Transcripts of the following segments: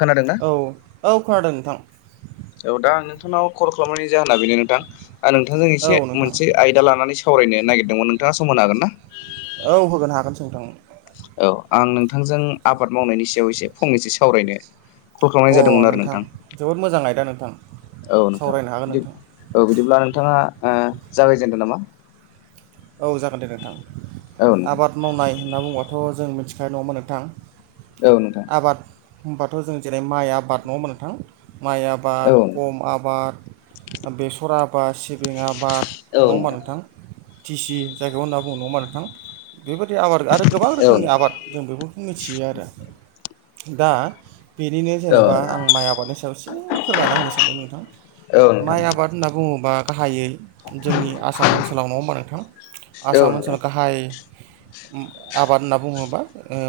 खोनादोंना- औ औ खोनादों नोंथां औ दा आं नोंथांनाव कल खालामनायनि जाहोना बेनो नोंथां नोंथांजों एसे औ नोंथां मोनसे आयदा लानानै सो सावरायनो नागिरदोंमोन नोंथाङा सम होनो हागोन ना औ होगोनो हागोनसों नोंथां औ आं नोंथांजों आबाद मावनायनि सायाव एसे फंनैसो सावरायनो कल खालामनाय अ जादोंमोन आरो नोंथां जोबोद मोजां आयदा नोंथां औ नोंथां सावरायनो हागोन बि नोंथां औ बिदिब्ला नोंथाङा जागायजेनदों नामा औ जागोन दे औ नोंथां नोंथां आबाद मावनाय होनना बुंबाथ' जों मिथिखायो नङाहोमबा नोंथां औ नोंथां आबाद होनबाथ' जों जेरै माइ आबाद नङ मोन नोंथां माइ औ आबाद आबाद नोंथां खम आबाद बेसर आबाद सिबिं आबाद नङा होमबा नोंथां टिसि जायगायाव होनना बुङोङोमा नोंथां बेबायदि आबाद आरो गोबां औ नोंथां औ नोंथां औ नोंथां औ रोखोमनि नोंथां आबाद जों बेफोरखौ मिथियो आरो दा बेनिनो औ जेनेबा आं माइ आबादनि सायाव एसे फोरमायना होनो सानदों नोंथां औ औ माइ नोंथां आबाद होनना बुङोबा गाहायै जोंनि आसाम ओनसोलाव नङा हबा नोंथां आसाम ओनसोलाव गाह हाइ आबाद होनना बुङोबा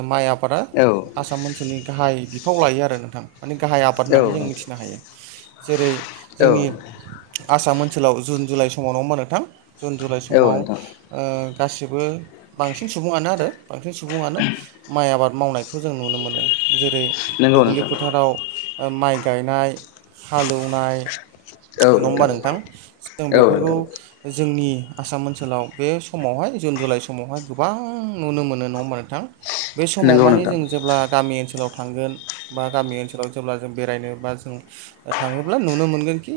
माइ आबादा आसाम मोनसाम ओनसोलनि गाहाय बिफाव लायो आरो नोंथां माने गाहाय आबाद होननानै जों मिथिनो हायो जेरै जोंनि आसाम ओनसोलाव जुन जुलाइ समाव नङा होमबा नोंथां जुन जुलाइ समाव गासिबो बांसिन सुबुङानो आरो बांसिन सुबुङानो माइ आबाद मावनायखौ जों नुनो मोनो जेरै नंगौ दुब्लि नोंथां फोथाराव माइ गायनाय हालेवनाय नङा हबा नोंथां जों औ बेफोरखौ नोंथां जोंनि आसाम ओनसोलाव बे समावहाय जुन जुलाइ समावहाय गोबां नुनो मोनो नङा होमबा नोंथां बे समाव नंगौ मानि नोंथां जों जेब्ला गामि ओनसोलाव थांगोन बा गामि ओनसोलाव जेब्ला जों बेरायनो बा जों थाङोब्ला नुनो मोनगोन कि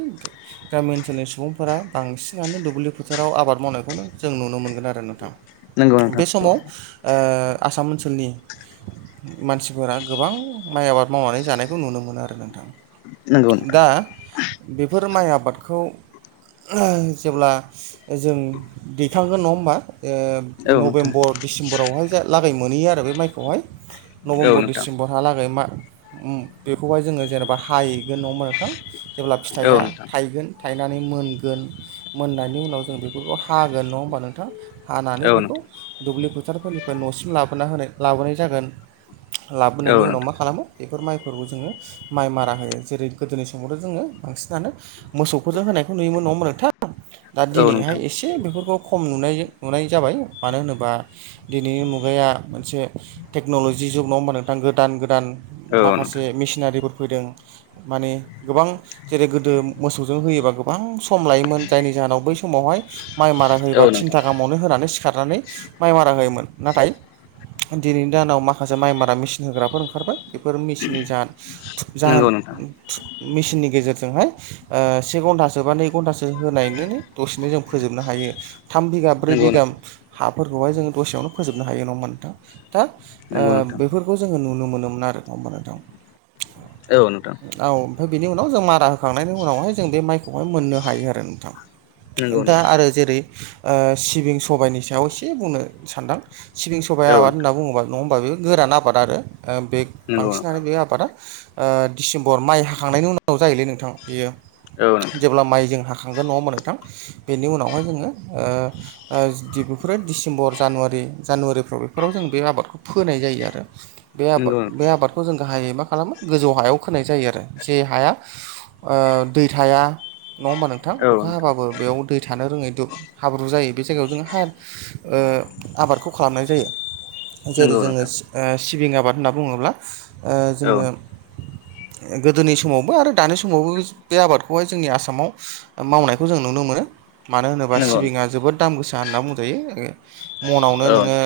गामि ओनसोलनि सुबुंफोरा बांसिनानो दुब्लिफोथार आव आबाद मावनायखौनो जों नुनो मोनगोन आरो नोंथां नंगौ नोंथां बे समाव आसाम ओनसोलनि मानसिफोरा गोबां माइ आबाद मावनानै जानायखौ नुनो मोनो आरो नोंथां नंगौ नोंथां दा बेफोर माइ आबादखौ जेब्ला जों दैखांगोन नङा होमबा औ नोंथां नभेम्बर डिसेम्बरावहाय लागाय मोनहैयो आरो बे माइखौहाय औ नभेम्बर नोंथां डिसेम्बर हालागै मा बेखौहाय जोङो जेनेबा हाहैगोन न'आव मथां जेब्ला औ फिथाइया नोंथां थायगोन थायनानै मोनगोन मोननायनि उनाव जों बेफोरखौ हागोन नङा होमबा नोंथाङा हानानै औ बेखौ नोंथां दुब्लि फोथारफोरनिफ्राय न'सिम लाबोना होनाय लाबोनाय जागोन औ लाबोनायनि उनाव नोंथां मा खालामो बेफोर माइफोरखौ जोङो माइ मारा होयो जेरै गोदोनि समावथ' जोङो बांसिनानो मोसौखौ ज होनायखौ नुयोमोन नङोन नोंथां दा औ दिनैहाय नोंथां एसे बेफोरखौ खम नुनाय नुनाय जाबाय मानो होनोबा दिनैनि मुगाया मोनसे टेक्न'लजि जुग नङा होमबा नोंथां गोदान गोदान औ नोंथां माखासे मेसिनारिफोर फैदों माने गोबां जेरै गोदो मोसौजों होयोबा गोबां सम लायोमोन जायनि जाहोनाव बै समावहाय माइ मारा औ होयोबा नोंथां थिनथा गाहामावनो होनानै सिखारनानै माइ मारा होयोमोन नाथाय दिनैनि दानाव माखासे माइ मारा मेसिन होग्राफोर ओंखारबाय बेफोर मेचिननि जाह नंगौ जाहोन नोंथां मेसिननि गेजेरजोंहाय से घन्टासो बा नै घन्टासो होनाय दसेनो जों फोजोबनो हायो थाम बिगा ब्रै नंगौ बिगा नोंथां हाफोरखौहाय जोङो दसेयावनो फोजोबनो हायो नङा नोंथां दा नंगौ नोंथां बेफोरखौ जोङो नुनो मोनोमोन आरो ना होमबा नोंथां [unintelligible] औ ओमफ्राय बेनि उनाव जों मारा होखांनायनि उनावहाय जों बे माइखौहाय मोननो हायो आरो नोंथां। नंगौ दा नोंथां आरो जेरै सिबिं सबायनि सायाव एसे बुंनो सान्दां। सिबिं सबाय औ आबाद नोंथां होनना बुङोबा नङा होमबा बे गोरान आबाद आरो बे नंगौ बांसिनानो नोंथां बे आबादा। डिसेम्बर माइ हाखांनायनि उनाव जायोलै नोंथां बेयो। औ नोंथां जेब्ला माइजों हाखांगोन नंङा होनबा नोंथां बेनि उनावहाय जोङो बेफोरो डिसेम्बर जानुवारि जानुवारिफ्राव बेफोराव जों बे आबादखौ। फोनाय जायो आरो बे आबाद नंगौ नोंथां बे आबाद। खौ जों गाहायै मा खालामो गोजौ हायाव खोनाय जायो आरो जे हाया। दै थाया नङा होमबा नोंथां औ नंगौ औ अखा हाबाबो। बेयाव दै थानो रोङै हाब्रु जायो बे जायगायाव जों हा। आबादखौ खालामनाय जायो। जेरै नंगौ जोङो नोंथां सिबिं आबाद होनना बुङोब्ला औ जोङो। गोदोनि समावबो आरो दानि समावबो बे आबादखौहाय जोंनि आसामाव मावनायखौ जों। नुनो मोनो मानो होनोबा सिबिं जोबोद दाम गोसा होनना बुंजायो। मनावनो नोङो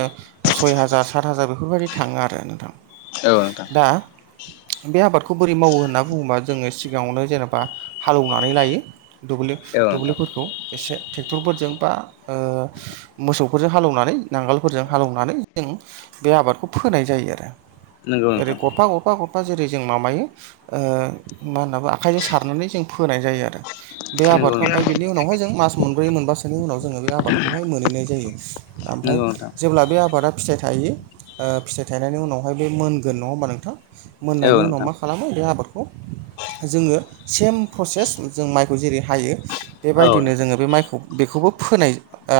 सय हाजार सात हाजार बेफोरबायदि थाङो आरो नोंथां। औ नोंथां दा बे आबादखौ बोरै मावो होनना बुङोबा जोङो सिगाङावनो जेनेबा हालौवनानै लायो। दुब्लि औ नोंथां दुब्लिफोरखौ एसे ट्रेक्टरफोरजों बा ओ। मोसौफोरजों हालेवनानै नांगोलफोरजों हालौवनानै जों बे आबादखौ फोनाय जायो आरो। नंगौ ओरै नोंथां गफा गफाफा फा जेरै जों माबायो मा होनना बो आखाइजों सारनानै जों फोनाय जायो आरो। बे नंगौ आबाद। ओमफ्राय नोंथां बेनि उनावहाय जों मास मोनब्रै मोनबासोनि उनाव जोङो बे आबादखौहाय मोनहैनाय जायो ओमफफ्राय। नंगौ नोंथां जेब्ला बे आबादा फिथाइ थायो फिथाइ थायनायनि उनावहाय बे मोनगोन नङा होमबा नोंथां। औ मोननायनि उनाव नोंथां मा खालामो बे आबादखौ। जोङो सेम प्रसेस जों माइखौ जेरै हायो। औ बेबायदिनो नोंथां जोङो बे माइखौ बेखौबो फोनाय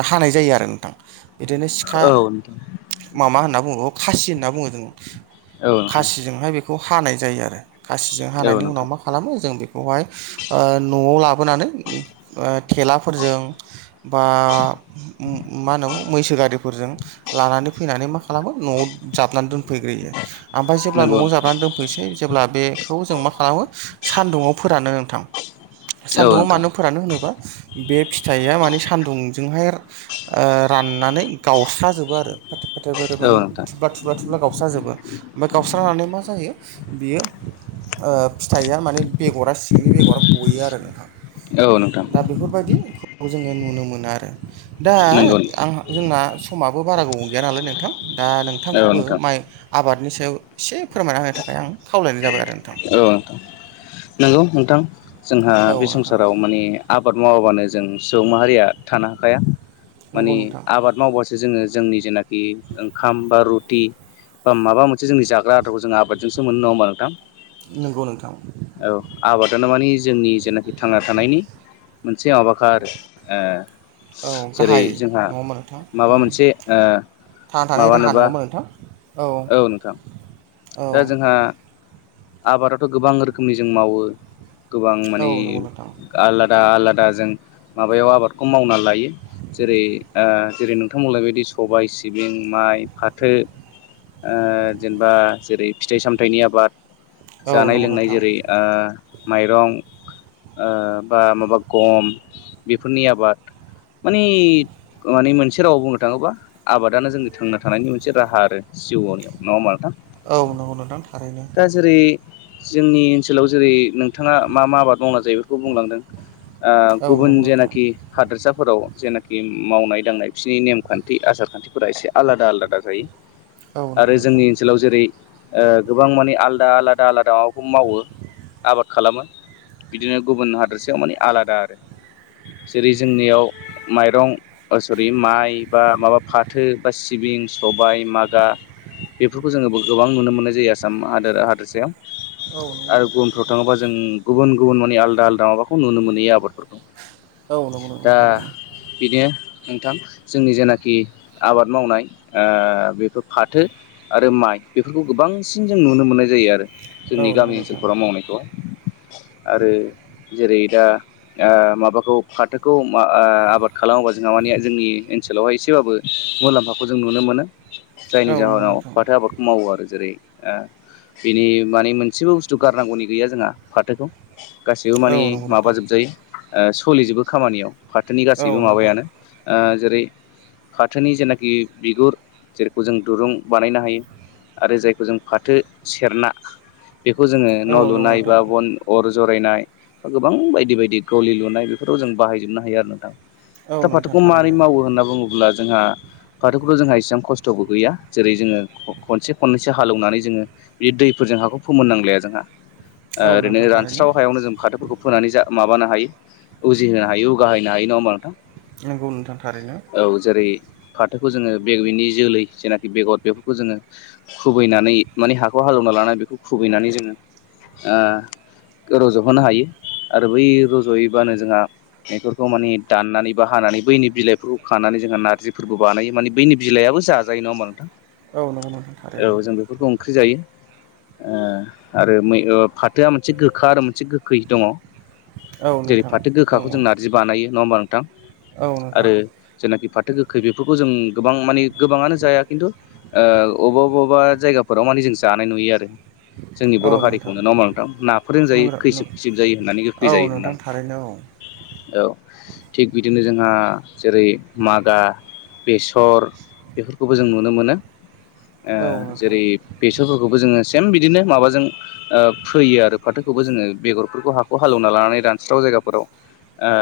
हानाय जायो आरो नोंथां। बिदिनो सिखा माबा होनना बुङो खासि होनना बुङो जोङो। औ नोंथां खासिजोंहाय बेखौ हानाय जायो आरो खासिजों औ हानायनि उनाव नोंथां मा खालामो जों बेखौहाय। ओ न'आव लाबोनानै बा थेलाफोरजों बा। मानो मैसो गारिफोरजों लानानै फैनानै मा खालामो न'आव जाबनानै दोनफैग्रोयो। ओमफ्राय जेब्ला नंगौ न'आव जाबनानै दोनफैसै जेब्ला बेखौ जों मा खालामो सान्दुङाव फोरानो नोंथां। औ नोंथां औ नोंथां औ सान्दुंङाव नोंथां मानो फोरानो होनोब्ला बे फिथाइया माने सान्दुंजोंहाय। ओ राननानै गावस्राजोबो आरो फाथे, फाथे माने थुब्ला थुब्ला थुब। गावस्राजोबो ओमफाय गावस्रानानै मा जायो। बियो ओ फिथाइया माने बेगरा सिंनि बेगरा गयो आरो नोंथां। औ नोंथां। दा बेफोरबायदिखौ जोङो नुनो मोना आरो। दा आंहा जोंना समाबो बारा गोबाव गैया नालाय नोंथां दा औ नोंथांखौबो नोंथां माइ। आबादनि सायाव एसे फोरमायना होनो थाखाय आं खावलायनाय जाबाय आरो नोंथां। औ नोंथां नंगौ नोंथां जोंहा औ बे नोंथां संसाराव माने आबाद मावाबानो जों सुबुं माहारिया थानो हाखाया नंगौ मानि नोंथां आबाद मावबासो जोङो जोंनि जेनाखि ओंखाम, बा रुटि बा माबा मोनसे जोंनि जाग्रा आदारखौ जों आबादजोंसो मोननो नङा होमबा नोंथां। नंगौ नोंथां। औ आबादानो मानि जोंनि जेनाखि थांना थानायनि मोनसे माबाखा आरो ओ औ जेरै गाहाय जोंहा नङा होमबा नोंथां माबा उम मोनसे ओ थांना थानाय राहा माबानोबा नङामोन नोंथां। औ नोंथां औ दा जोंहा आबादाथ' गोबां रोखोमनि जों मावो गोबां मानि औ नंगौ नोंथां आलादा, आलादा जों माबायाव आबादखौ मावनानै लायो। जेरै आ जेरै नोंथांमोनलायबायदि सबाय, सिबिं, माइ, फाथो। ओ जेनेबा जेरै फिथाइ -सामथायाइनि आबाद। औ जानाय - नंगौ लोंनाय नोंथां जेरै आ माइरं आ बा माबा गम बेफोरनि आबाद मानि माने मोनसे रावाव बुंनो थाङोबा आबादानो जोंनि थांना थानायनि मोनसे राहा आरो जिउवनिआव नङा होमा नोंथां। औ नंगौ नोंथां थारैनो। दा जेरै जोंनि ओनसोलाव जेरै नोंथाङा मा मा आबाद मावना जायो खौ बुंलांदों औ गुबुन नंगौ नोंथां जेनाखि हादोरसाफोराव जेनाखि मावनाय- दांनाय बिसोरनि नेमखान्थि, आसार- खान्थि एसे आलादा, आलादा जायो औ नंगौ आरो जोंनि नोंथां ओनसोलाव जेरै ओ गोबां माने आलदा, आलादा, आलादा माबाखौ मावो आबाद खालामो। बिदिनो गुबुन हादोरसायाव माने आलादा आरो। जेरै जोंनियाव माइरं ओ सरि माइ बा माबा फाथो बा सिबिं, सबाय, मागा बेफोरखौ जोङो गोबां नुनो मोननाय जायो आसाम हादोर हादोरसायाव। औ नंगौ आरो नोंथां थारैनो गुबुनफ्राव थाङोबा जों गुबुन, गुबुन माने आलदा, आलदा माबाखौ नुनो मोनहैयो आबाद। औ नंगौ, नंगौ थारैनो। बिनो नोंथां जोंनि जेनाखि आबाद मावनाय बेफोर फाथो आरो माइ बेफोरखौ गोबांसिन जों नुनो मोननाय जायो आरो औ जोंनि नंगौ गामि नोंथां ओनसोलफोराव मावनायखौहाय। आरो जेरै दा आ माबाखौ फाथोखौ आबाद खालामोबा जोंहा माने जोंनि ओनसोलावहाय एसेबाबो मुलाम्फाखौ जों नुनो मोनो। जायनि औ नंगौ जाहोनाव नोंथां फाथो आबादखौ मावो आरो जेरै ओ बिनि माने मोनसेबो बुस्थु गारनांगौनि गैया जोंहा फाथोखौ। गासैबो मानि औ नंगौ नोंथां माबाजोबजायो सोलिजोबो खामानियाव फाथोनि औ गासैबो नोंथां माबायानो। ओ जेरै फाथोनि जेनाखि बिगुर जेरैखौ जों दुरुं बानायनो हायो आरो जायखौ जों फाथो सेरना बेखौ जोङो औ न' नंगौ लुनाय बा नोंथां बन अर जरायनाय बा गोबां बायदि बायदि गलि लुनाय बेफोराव जों बाहायजोबनो हायो आरो। औ दा नोंथां फाथोखौ मारै थारैनो मावो होनना बुङोब्ला जोंहा फाथोखौथ' जोंहा एसेबां खस थ'बो गैया जेरै जोङो ख-खनसे खननैसो हालेवनानै जोङो बि दैफोरजों हाखौ फोमोन नांलाया जोंहा औ ओरैनो नोंथां थारैनो रानस्राव हायावनो जों फाथोफोरखौ फोनानै जा माबानो हायो उजिहोनो हायो उगाहैनो हायो नङा होमबा नोंथां। नंगौ नोंथां थारैनो। औ जेरै फाथोखौ जोङो बेयैनि जोलै जेनाखि बेगद बेफोरखौ जोङो खुबैनानै माने हाखौ हालेवना लानानै बेखौ खुबैनानै जोङो ओ रज'होनो हायो आरो बै रज'यैबानो जोंहा बेफोरखौ माने दाननानै बा हानानै बैनि बिलाइफोरखौ खानानै जोंहा नारजिफोरबो बानायो माने बैनि बिलाइआबो जाजायो नङा होमबा नोंथां? औ नंगौ नोंथां थारैनो औ जों बेफोरखौ ओंख्रि जायो ओ आरोै मै ओ फा थोआ मोनसे गोखा आरो मोनसे गोखै दङ औ जेरै नोंथां फाथो दङ गोखाखौ जों नार जि बानायो नङा होमबा नोंथां औ नोंथां आरो जेनाखि फाथो गोखै बेफोरखौ जों गोबां माने गोबाङानो जाया खिन्थु ओ अबावबा बबावबा जायगाफोराव माने जों जानाय नुयो आरो जोंनि बर' औ नोंथां हारिखौनो नङा होमबा नोंथां नाफोरजों जायो नों खैसोब खैसोब जायो होननानै औ गोखै जायो नोंथां होननानै थारैनो औ थिग बिदिनो जोंहा जेरै मादा बेसर बेफोरखौबो जों नुनो मोनो ओ औ नोंथां जेरै बेसरफोरखौबो जोङो सेम बिदिनो माबाजों ओ फैयो आरो फाथोखौबो जोङो बेगरफोरखौ हाखौ हालेवना लानानै रानस्राव जायगाफोराव ओ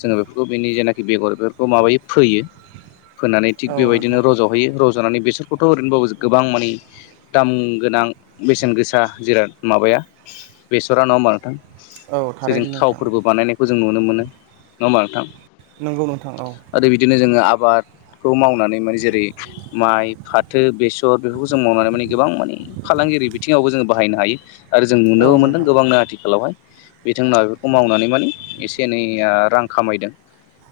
जोङो बेफोरखौ बेनि जेनाखि बेगर बेफोरखौ माबायो फोयो फोनानै थिग औ बेबायदिनो नोंथां रज'हैयो रज'नानै बेसरखौथ' ओरैनोबाबो गोबां माने दाम गोनां बेसेन गोसा जिराद माबाया बेसरा नङा होमबा नोंथां औ जेजों थारैनो नोंथां थावफोरबो बानायनायखौ जों नुनो मोनो नङा होमबा नोंथां? नंगौ नोंथां औ आरो बिदिनो जोङो आबादखौ मावनानै माने जेरै माइ फाथो बेसर बेफोरखौ जों मावनानै माने गोबां माने फालांगियारि बिथिङावबो जोङो बाहायनो हायो आरो जों औ नुनोबो मोनदों नोंथां गोबांनो आथिखालावहाय बिथांमोनहा बेफोरखौ मावनानै माने एसे एनैया रां खामायदों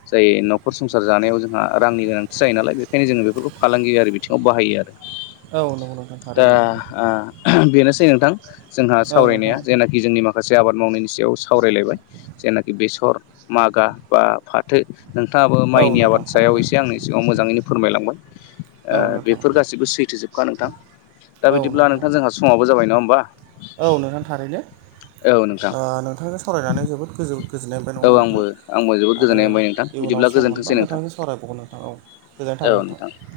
जाय नखर संसार जानायाव जोंहा रांनि गोनांथि जायो नालाय बेखायनो जोङो बेफोरखौ फालांगियारि बिथिङाव बाहायो आरो [inaudible] औ नंगौ नोंथां दा थारैनो ओ बेनोसै नोंथां जोंहा औ नोंथां सावरायनाया जेना खि माखासे आबाद मावनायनि सायाव सावरायलायबाय जेनाखि बेसर मागा बा फाथो नोंथाङाबो औ माइनि नोंथां आबाद सायाव थारैनो एसे आंनि सिगाङाव मोजाङैनो फोरमायलांबाय ओ औ नोंथां बेफोर गासिबो सैथोजोबखा नोंथां दा बिदिब्ला नोंथां जोंहा समाबो जाबाय नङा होमबा औ नोंथां थारैनो औ नोंथां ओ नोंथांजों सावरायनानै जोबोद गोजौ गोजोननाय मोनबाय नङा औ होमबा आंबो आंबो जोबोद नोंथां आरो गोजोननाय मोनबाय नोंथां इयुनाव बिदिब्ला सम गोजोनथोंसै मोनबा नोंथां नोंथांजों सावरायबावगोन नोंथां औ गोजोननाय औ थाबाय नोंथां नोथां